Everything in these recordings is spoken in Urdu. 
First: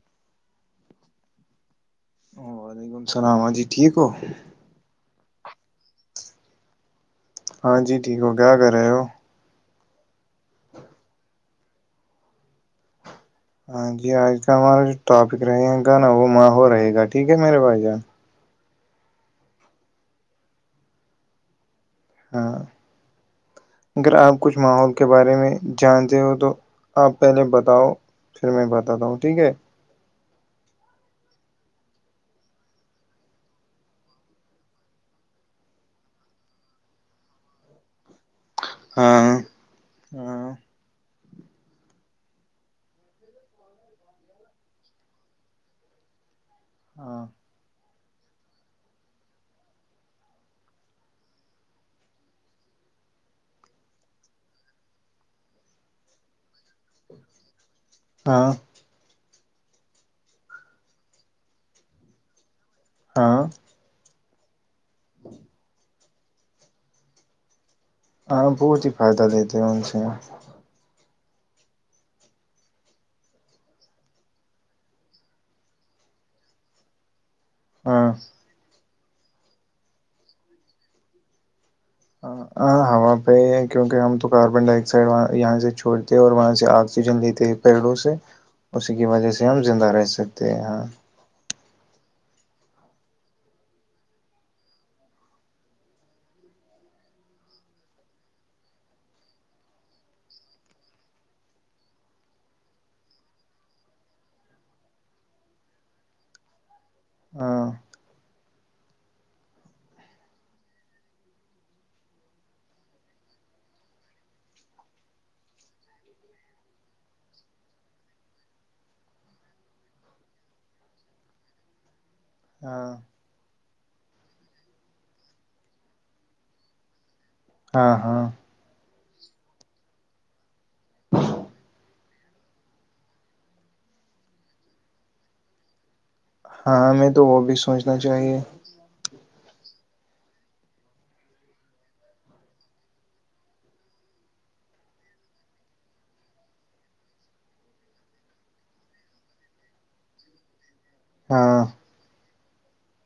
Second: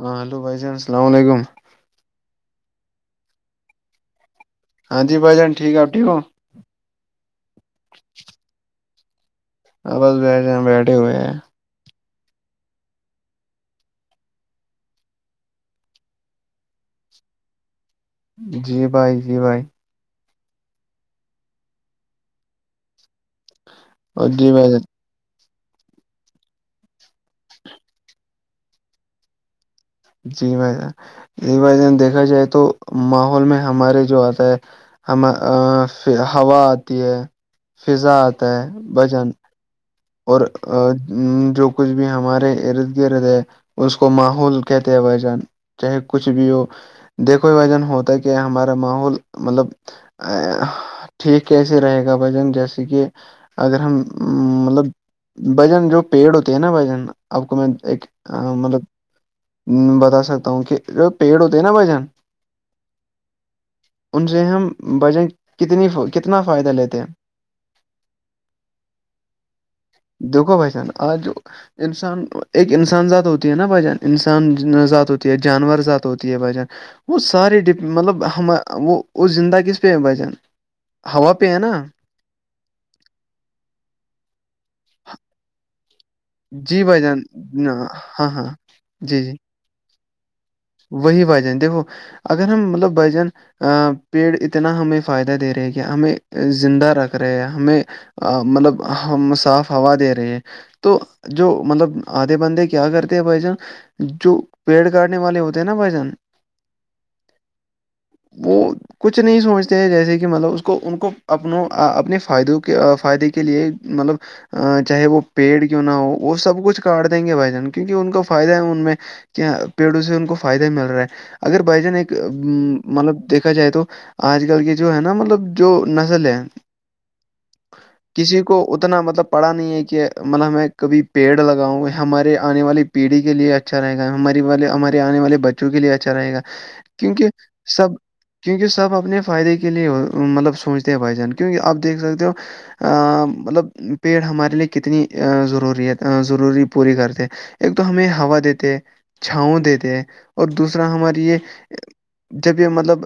ہاں ہل بھائی جان السلام علیکم وعلیکم السلام ح جی ٹھیک ہو ہاں ج بھائی جان ٹھیک آپ ٹھ ہ ہو ہاں جی ٹھیک ہو کیا کر رہے ہو ہاں بس بیٹھے بیٹھے ہوئے ہیں ہاں جی آج کا ہمارا جو ٹاپک رہے گا نا وہ ماہ ہو رہے گا ٹھیک ہے میرے پاس جان جی بھائی جی بھائی ہاں اگر اور آپ جی کچھ بھائی جان ماحول کے بارے میں جانتے ہو تو آپ پہلے بتاؤ پھر میں بتاتا ہوں ٹھیک ہے جی بھائی جان جی بھ جان دیکھا جائے تو ماحول میں ہمارے جو آتا ہے ہم ہوا آتی ہے فضا آتا ہے بجن ہاں اور ہاں جو کچھ بھی ہمارے ارد گرد ہے اس کو ماحول کہتے ہیں بھ جان چاہے کچھ بھی ہو ہاں دیکھو بھ جان ہوتا ہے کہ کہ ہمارا ماحول مطلب ٹھیک کیسے رہے گا بھجن جیسے کہ اگر ہم مطلب بھجن جو پیڑ ہوتے ہیں نا بھجن آپ کو میں ایک ہاں مطلب بتا سکتا ہوں کہ جو پیڑ ہوتے ہیں نا بھ جان ہاں ان سے ہم بجن کتنی کتنا فائدہ لیتے ہیں ہاں بہت ہی فائدہ دیتے ان سے دیکھو بھائیشان آج جو انسان ایک انسان ذات ہوتی ہے نا بجن انسان ذات ہوتی ہے جانور ذات ہوتی ہے بجن وہ سارے ڈپ ہاں مطلب ہم وہ وہ زندہ کس پہ بجن ہوا پہ ہے نا ہاں ہوا پہ ہی ہے کیونکہ ہم تو کاربن ڈائی آکسائڈ یہاں سے چھوڑ اور وہاں سے جی بھائی آکسیجن جان لیتے ہیں نا- پیڑوں سے ہاں ہاں اسی کی جی وجہ جی سے ہم زندہ رہ سکتے ہیں ہاں وہی بھائی جان دیکھو اگر ہم مطلب بجن ا پیڑ اتنا ہمیں فائدہ دے رہے کہ ہمیں زندہ رکھ رہے ہیں ہمیں ا مطلب ہم صاف ہوا دے رہے ہیں تو جو مطلب آدھے بندے کیا کرتے ہیں بھائی جان جو پیڑ کاٹنے والے ہوتے ہیں نا بھ جان ہاں بت کچھ نہیں سوچتے ہیں جیسے کہ مطلب اس کو ان کو اپنوں اپنے فائدوں کے فائدے کے لیئے مطلب چاہے وہ پیڑ کیوں نہ ہو وہ سب کچھ کاٹ دیں گے بھائی جان کیونکہ ان کو فائدہ ہے ان میں کہ پیڑوں سے ان کو فائدہ مل رہا ہے اگر بھائی جان ایک ہاں مطلب دیکھا جائے تو آج کل کی جو ہے نا مطلب جو نسل ہے ہاں ہاں کسی کو اتنا مطلب پڑا نہیں ہے کہ مطلب میں کبھی پیڑ لگاؤں ہمارے آنے والی پیڑھی کے لیے اچھا رہے گا ہماراری والے ہمارے آنے والے بچے کے لیے اچھا رہے گا ہاں ہمیں تو کیونکہ وہ بھی سب سوچنا چاہیے کیونکہ سب اپنے فائدے کے لیے ہو مطلب سوچتے ہیں بھائی جان کیونکہ آپ دیکھ سکتے ہو مطلب پیڑ ہمارے لیے کتنی ضروریت ضروری پوری کرتے ایک تو ہمیں ہوا دیتے چھاؤں دیتے ہیں اور دوسرا ہماری یہ ہاں جب یہ مطلب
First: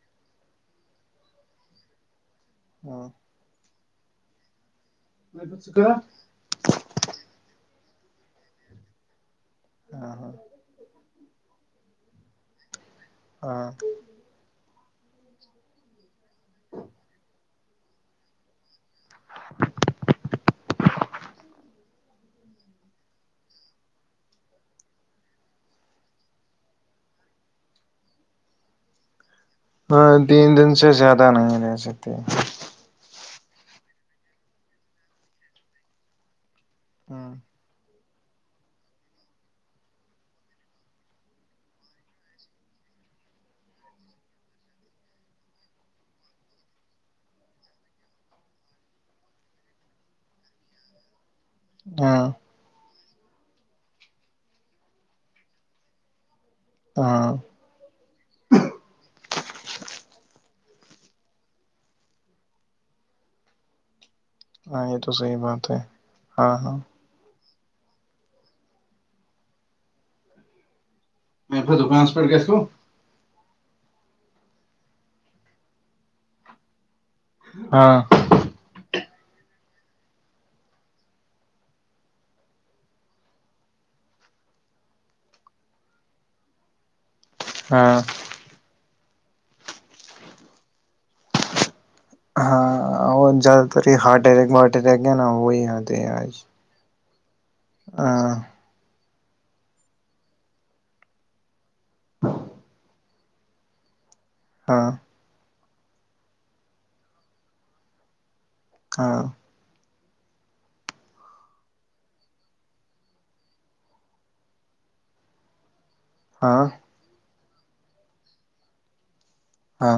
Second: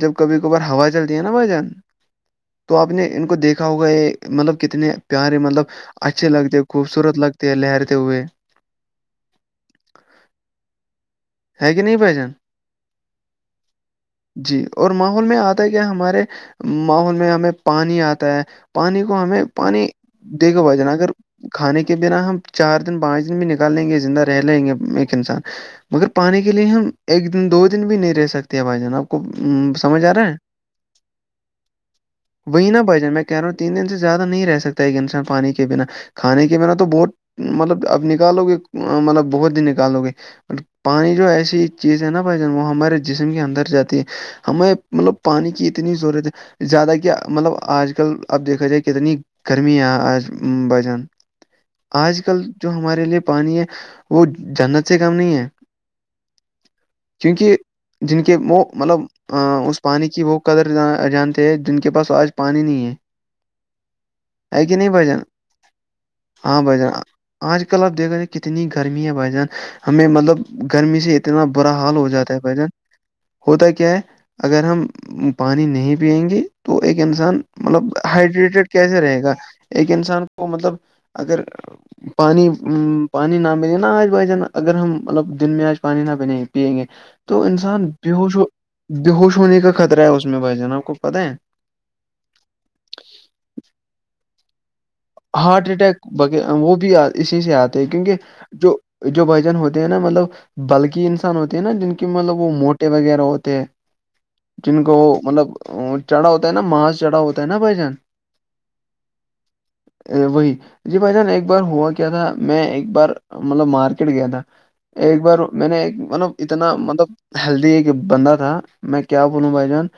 جب کبھی کبھار ہوا چلتی ہے نا بائی جان تو آپ نے ہاں ان کو دیکھا ہوگا یہ مطلب کتنے پیارے مطلب ہاں اچھے لگتے ہیں خوبصورت لگتے ہیں لہرتے ہوئے ہاں ہاں ہے کہ نہیں بائ جان ہاں جی اور ماحول میں آتا ہے کیا ہمارے ماحول میں ہمیں پانی آتا ہے پانی کو ہمیں پانی دیک کے ب جانا اگر کھانے کے بنا ہم چار دن پانچ دن بھی نکال لیں گے زندہ رہ لیں گے ایک انسان مگر پانی کے لیے ہم ایک دن دو دن بھی نہیں رہ سکتے بھائی جان آپ کو سمجھ ہاں آ رہا ہے تین دن سے زیادہ نہیں رہ سکتے وہی نہ بھجن میں کہہ رہا ہوں تین دن سے زیادہ نہیں رہ سکتا ایک انسان پانی کے بنا کھانے کے بنا تو بہت ہاں مطلب اب نکالو گے مطلب بہت دن نکالو گے پانی جو ایسی چیز ہے نا بھائی جان وہ ہمارے جسم کے اندر جاتی ہے ہمیں مطلب پانی کی اتنی ضرورت ہے زیادہ کہ مطلب آج کل اب دیکھا جائے کتنی گرمی بجن آج ہاں کل جو ہمارے لیے پانی ہے وہ جنت سے کم نہیں ہے کیونکہ جن کے وہ مطلب اس پانی کی وہ قدر جانتے ہیں جن کے پاس آج پانی نہیں ہے [inaudible] ہاں یہ بھائی تو جان صحی بات ہے ہاں بھائی جان آج کل آپ دیکھ رہ ج کتنی گرمی ہے بھائی جان ہمیں مطلب گرمی سے اتنا برا حال ہو دکان جاتا ہے بھ جن ہوتا کیا ہے اگر ہم پانی نہیں پیئیں گے تو ایک انسان مطلب ہاں ہائڈریٹیڈ کیسے رہے گا ایک انسان کو مطلب اگر پانی پانی نہ ملے نہا آج بھائی جان اگر ہم مطلب دن میں آج پانی نہ بنےیں گے پیئیں گے تو انسان ہاں بیہوش ہو بیہوش ہونے کا خطرہ ہے اس میں بھائی ج ن آپ کو پتتاہ ہے ہاں جادد تاری ہارٹ اٹیک اٹیک ہے نا وہی ہارٹ آتے اٹیک ہیں آج وہ بھی اسی سے آتا کیونکہ ہاں جو جو بھجن ہوتے ہیں نا مطلب بلکہ ان سے ہوتی ہیں نا جن کی مطلب وہ موٹے وغیرہ ہوتے ہیں جن ہاں کو وہ مطلب وہ چڑھاو ت نا ماز چڑاو تو نا بجن ہاں وہی جی بھائی جان ایک بار ہوا کیا تھا میں ایک بار مطلب مارکیٹ گیا تھا ایک بار میں نے مطلب ہاں اتنا مطلب ہیلدی ایک بندہ تھا میں کیا بولوں بھائی جان ہاں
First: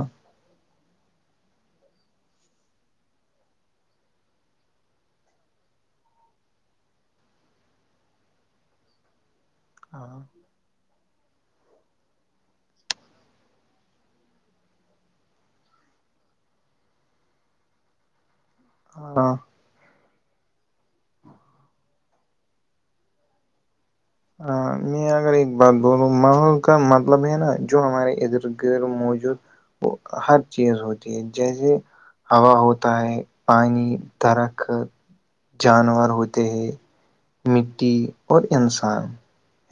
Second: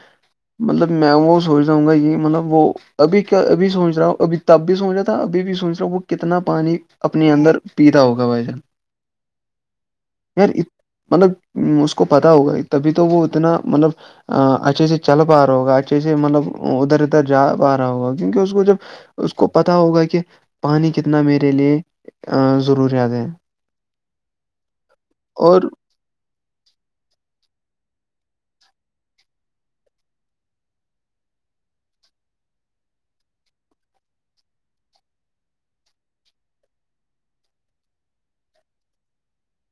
مطلب میں وہ سوچ رہا ہوں گا یہ مطلب وہ ابھی کیا ابھی سوچ رہا ہوں ابھی تب بھی سوچ رہا تھا ابھی بھی سوچ رہا ہ وہ کتنا پانی اپنے اندر پیتاا ہوگا بھائی جان ہاں سر [unintelligible] [inaudible] مطلب اس کو پتا ہوگا ہی تبھی تو وہ اتنا مطلب ا اچھے سے چل پا رہا ہوگا اچھے سے مطلب ادھر ادھر جا پا رہا ہوگا کیونکہ اس کو جب ہاں اس کو پتہ ہوگا کہ پانی کتنا میرے لیے ضروریات ہیں ہاں میں اگر ایک بات دونوں ماحول کا مطلب ہے نا جو ہمارے ادھر گدھر موجود وہ ہر چیز ہوتی ہے جیسے ہوا ہوتا ہے پانی درخت جانور ہوتے ہیں مٹی اور انسان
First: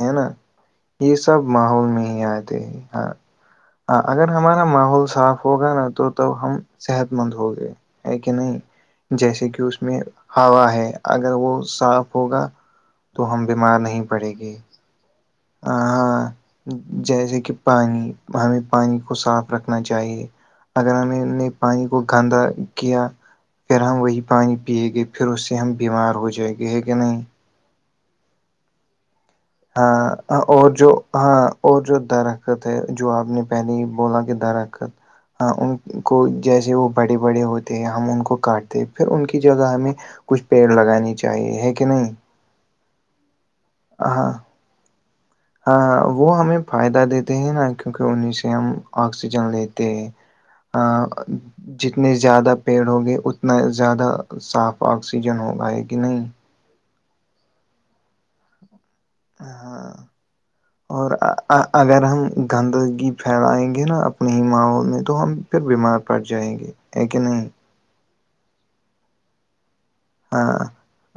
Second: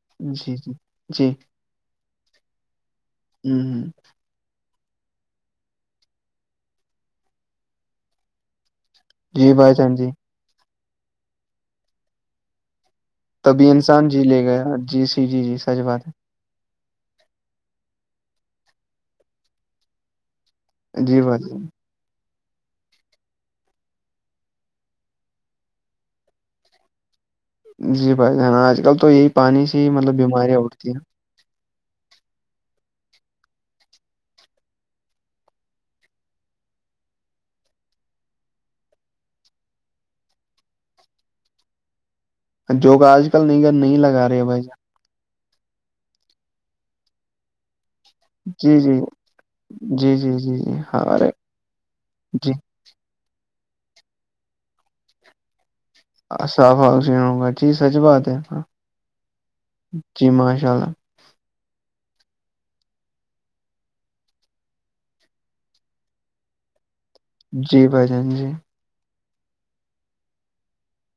ہے نا جی جی یہ جی سب ماحول میں ہی آتے ہیں ہاں ہ ہاں اگر ہمارا ماحول صاف ہوگا نا تو تب ہم صحت مند ہ گے ہے کہ نہیں جیسے جی کہ بھائی اس جان میں جی ہوا ہے اگر وہ صاف ہوگا تو ہم تبھی بیمار نہیں انسان جی پڑیں لے گے گیا جی سی جی جی سچ بات ہے ہاں جیسے کہ پانی ہمیں پانی کو صاف رکھنا چاہیے اگر ہے ہم نے جی بھائی نے جان پانی کو گندا کیا پھر ہم وہی پانی پیے گے پھر اس سے ہم بیمار ہو جائیں گے ہے کہ نہیں جی بھائی جان آج کل تو یہی پانی سے ہی ہاں مطلب بیماریاں اور جو اٹھتی ہیں ہاں اور جو درخت ہے جو آپ نے پہلے ہی بولا کہ درخت ہاں ان کو جیسے وہ بڑے بڑے ہوتے ہیں ہم ان کو کاٹتے پھر ان کی جگہ ہمیں کچھ پیڑ لگانی چاہیے ہے کہ نہیں جو کہ آج کل نگر نہیں لگا ہاں رہے ہے بھائی جان ہاں وہ ہمیں فائدہ دیتے ہیں نا کیونکہ انہیں سے ہم جی جی آکسیجن لیتے ہیں جی جی جی جی ہاں ارے جتنے جی زیادہ پیڑ ہوگے اتنا زیادہ صاف آکسیجن ہوگا ہے کہ نہیں صاف حن ہوگا جی سچ بات ہے ہ ہاں جی ماشاء اللہ اور اگر ہم گندگی پھیلائیں گے نا اپنے ہی ماحول میں تو ہم پھر بیمار پڑ جائیں گے ہے کہ نہیں جی بھائی جان جی ہاں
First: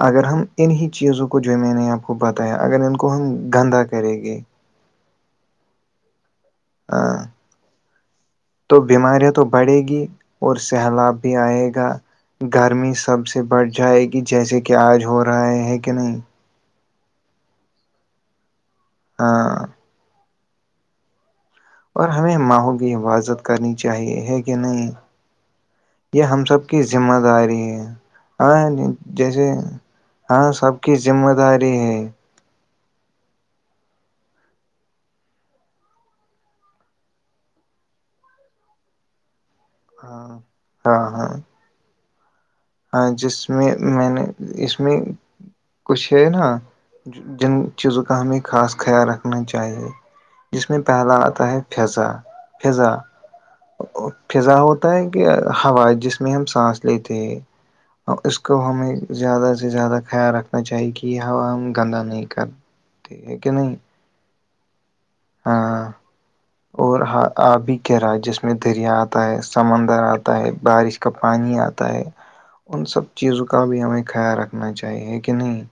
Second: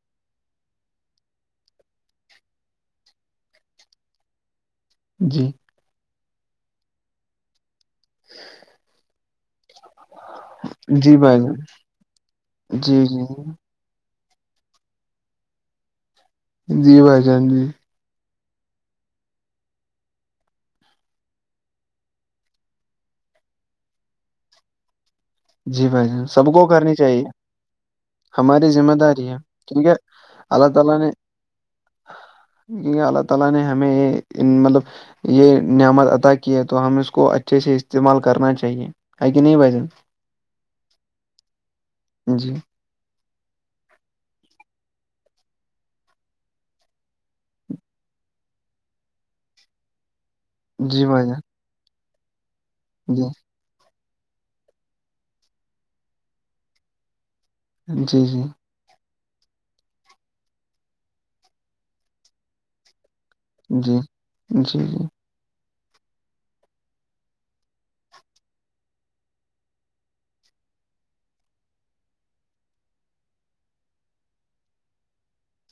اگر ہم انہیں چیزوں کو جو میں نے آپ کو بتایا اگر ان کو ہم گندا کریں گے جی ہاں [inaudible] [unintelligible] تو بیماریاں تو بڑھیں گی اور سہلاب جی بھی بھائی جان آئے گا گرمی جی سب جی سے بڑی پوچھائے کہ جیسے کہ آج ہو رہا ہے کہ نہیں جی بھائی جان جی ہاں اور ہمیں ماہحوں کی حفاظت کرنی چاہیے ہے کہ نہیں جی بھائی یہ جان ہم سب کو کی کرنی ذمہ چاہیے داری ہے ہاں ہماری ذمہ داری ہے جیسے کیونکہ ہاں اللہ سب کی ذمہ داری ہے جی اللہ تعالی نے ہمیں مطلب یہ نعمت عطا کی ہے تو ہم اس کو اچھے سے استعمال کرنا چاہیے ہے کہ نہیں بھائی جان ہاں ہاں ہاں جی ہاں جس میں میں نے اس میں کچھ ہے نا جن چیزوں کا ہمیں خاص خیال رکھنا چاہیے جس میں جی پہلا بھائی جان آتا ہے پھضا پضا جی فضا ہوتا ہے کہ ہوا جس میں ہم سانس لیتے ہیں اور اس جی کو ہمیں زیادہ سے زیادہ خیال رکھنا چاہیے کہ یہ ہوا ہم گندہ نہیں کر جی جی جی آب بھی کہہ رہا ہے جس میں دریا آتا ہے سمندر آتا ہے بارش کا پانی آتا ہے ان سب چیزوں کا بھی ہمیں خیال رکھنا چاہیے کہ نہیں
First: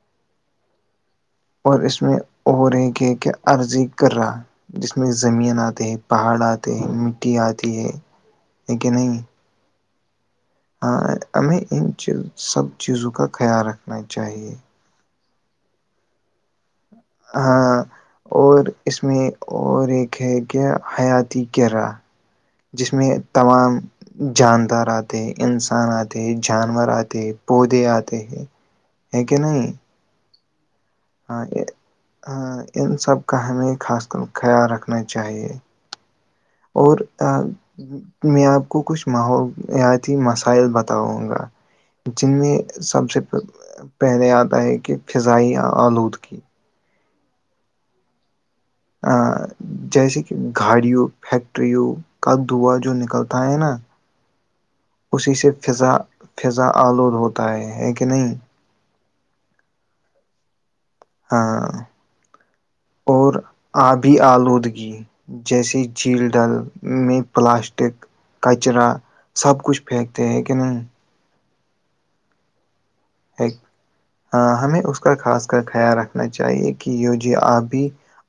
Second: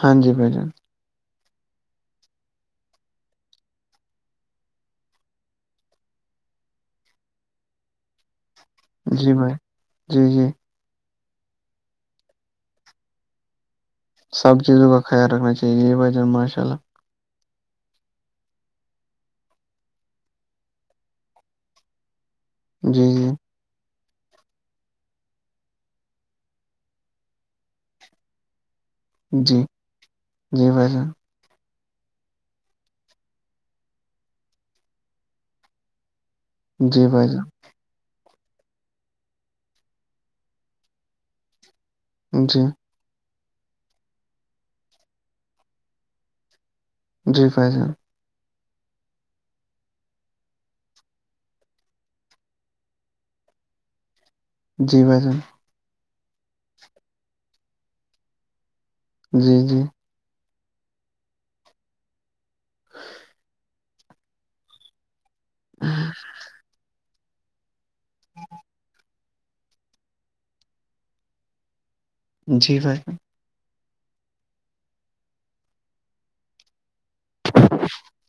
ہاں جی بھائی جان اور اس میں اور ایک کہ کہ عرضی کر رہا جس میں زمین آتی ہے پہاڑ آتے ہیں مٹی آتی ہے ہے جی بھائی جی جی ہ ہمیں انی سب چیزوں کا خیال رکھا سب چیزوں کا خیال رکھنا چاہیے بھائی جان ماشاءاللہ ہاں اور اس میں اور ایک ہے کیا حیاتی کیرا جس میں جی جی تمام جاندار آتے ہیں انسان آتے ہیں جانور آتے ہیں پودے آتے ہیں ہے کہ جی نہیں جی بھائی جان ہاں یہ ہاں ان سب کا ہمیں خاص کر خیال رکھنا چاہیے اور جی بھائی میں آپ کو کچھ ماحولیاتی مسائل بتاؤں گا جن جان میں جی سب سے پہلے آتا ہے کہ فضائی آلودگی جی بھائی جان ہاں جیسے کہ گھاڑیوں فیکٹریوں کا دعا جو نکلتا ہے نا [unintelligible] [inaudible] اسی جان سے فضا فضا آلود ہوتا ہے ہے کہ نہیں جی جی ہاں اور آبھی آلودگی جیسے جھیل ڈل میں پلاسٹک کچرا سب کچھ پھینکتے ہیں کہ نہیں جی بھائیائی ایک ہاں ہمیں اس کا خاص کر خیال رکھنا چاہیے کہ یہ جو آبھی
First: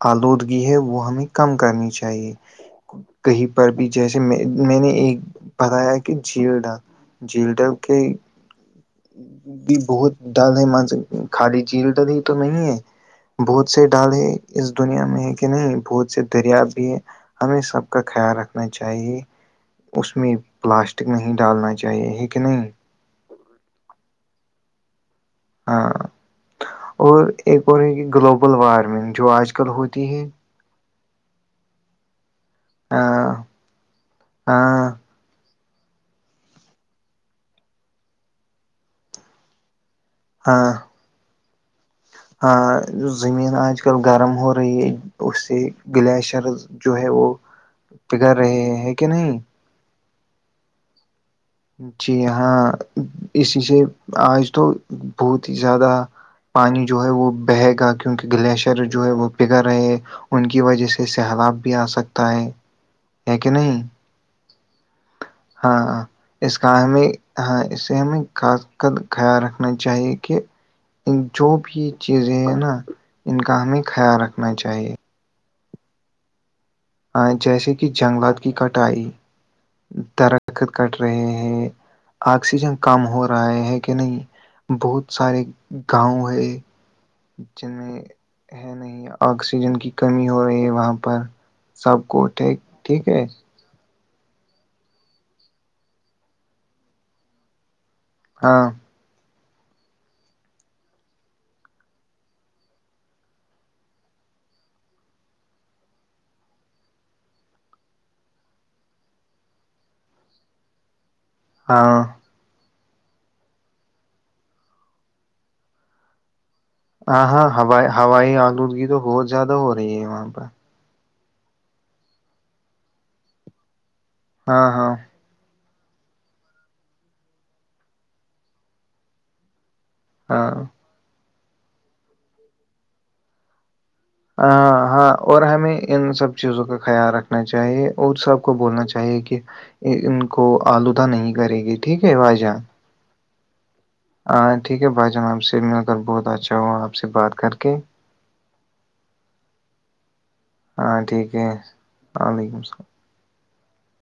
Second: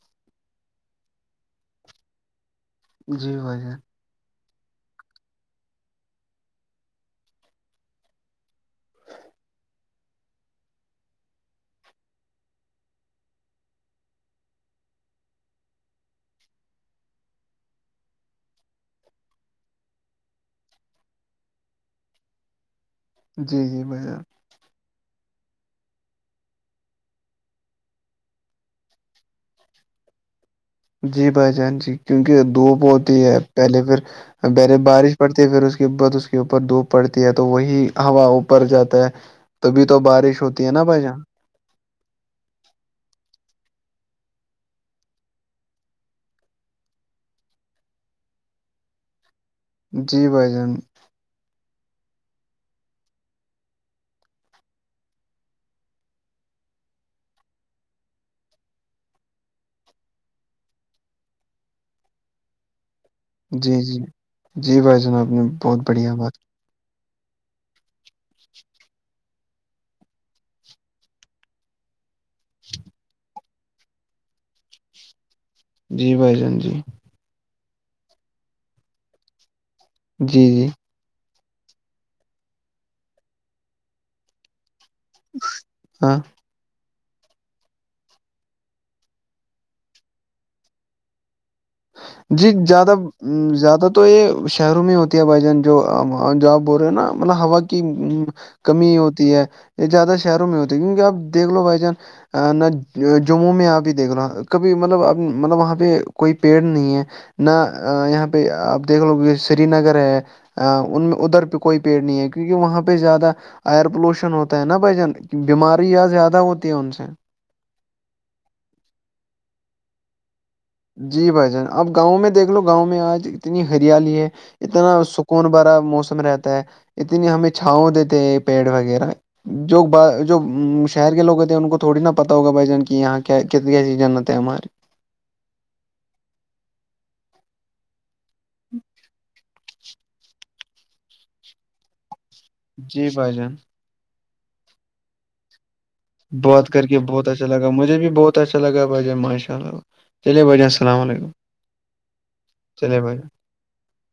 آلودگی ہے وہ ہمیں کم کرنی چاہیے جی کہیں بھائی پر جان بھی جیسے میں میں نے ایک بتایا کہ جھیل ڈا جھیلڈا کے بھی بہت ڈل ہے م خالی جیل ڈل ہی تو نہیں ہے بہت سے ڈالے اس دنیا میں ہے کہ نہیں بہت سے دریا بھی ہے ہمیں سب کا خیال رکھنا چاہیے اس میں پلاسٹک نہیں ڈالنا چاہیے ہے کہ نہیں جی جی بھائیپ ہاں اور ایک اور ہے کہ گلوبل وارمنگ جو آج کل ہوتی ہے جی بھائی جان جی کیونک دھوپ ہوتی ہاں ہے پہلے پھر بہلے ہاں بارش پڑتی ہے پھر اس بت اس کے اوپر دھوپ پڑتی ہے تو وہی ہوا اوپر جاتا ہے تبھی تو بارش چھوتی ہے ہاں نہ بائی جں ہاں زمین آج کل گرم ہو رہی ہے اس سے گلیشرز جو ہے وہ بگڑ رہے ہیں کہ نہیں جی بھائی جان جی ہاں اسی سے آج تو بہت ہی زیادہ پانی جو ہے وہ بہے گا کیوںکہ گلیشر جو ہے وہ پگھا رہے ان کی وجہ سے سیلاب بھی آ سکتا ہے ہے کہ جی جی جی بھائی جناب نے بہت ہاں ہاں بڑھیا بات اس کا ہمیں ہاں اسے ہمیں خاص قد خیال رکھنا چاہیے کہ ان جو بھی چیزیں ہے نا ان کا ہمیں خیال رکھنا چاہیے جی بھائی جان جی جیسے کہ جنگلات کی کٹائی جی درخت جی کٹائی رہے ہیں آکسیجن کم ہو رہا ہے کہ نہیں بہت سارے ہاں گاؤں ہے جن میں ہے نہیں آکسیجن کی کمی ہو رہی ہے وہاں پر سب کو جی ٹھیک زیادہ ٹھیک ہے زیادہ تو یہ شہروں میں ہوتی ہے بھائی جان جو جو آپ بول رہے ہو نا مطلب ہوا کی ہاں کمی ہوتی ہے یہ زیادہ شہروں میں ہوتی ہے کیونکہ آپ دیکھ لو بائی چانس نہ جموں میں آپ ہی دیکھ رہا کبھی مطلب مطلب وہاں پہ کوئی پیڑ نہیں ہے نہ یہاں پہ آپ دیکھ لو یہ سری نگر ہے ان میں ادھر پہ کوئی پیڑ ہاں نہیں ہے کہ کیونکہ وہاں پہ زیادہ ایئر پولوشن ہوتا ہے نا بھ جن بیماری یا زیادہ ہوتی ہیں ان سے ہاں ہاں ہوائی آلودگی تو بہت زیادہ ہو رہی ہے وہاں پر جی بھائی جان اب گاؤں میں دیکھ لو گاؤں میں آج اتنی ہریالی ہے ہاں ہاں اتنا اس کون بڑا موسم رہتا ہے اتنی ہمیں چھاؤ دیتے ہیں پیڑ وغیرہ جو اب جو ہاں شہر کے لوگ ہوتے ہیں ان کو تھوڑی نا پتا ہوگ بھائی جان کی یہاں ک کتنے ریجن ہ ہاں اور ہمیں ان سب چیزوں کا خیال رکھنا چاہیے اور سب اور سب کو بولنا چاہیے کہ ان کو آلودہ نہیں کرے گی ٹھیک ہے بھائی جاں جی بھائی جان ہ ٹھیک ہے بھائی جان آپ سے کر بہت اچھا بات ہوا کر آپ کے سے بہت بات اچھا کر لگا کے مجھے بھی بہت اچھا لگا بھائی جاں ماشاء اللہ چلیے بھائی جاں السلام ہاں علیکم ٹھیک ہے وعلیکم السلام چلیے بھائی جان۔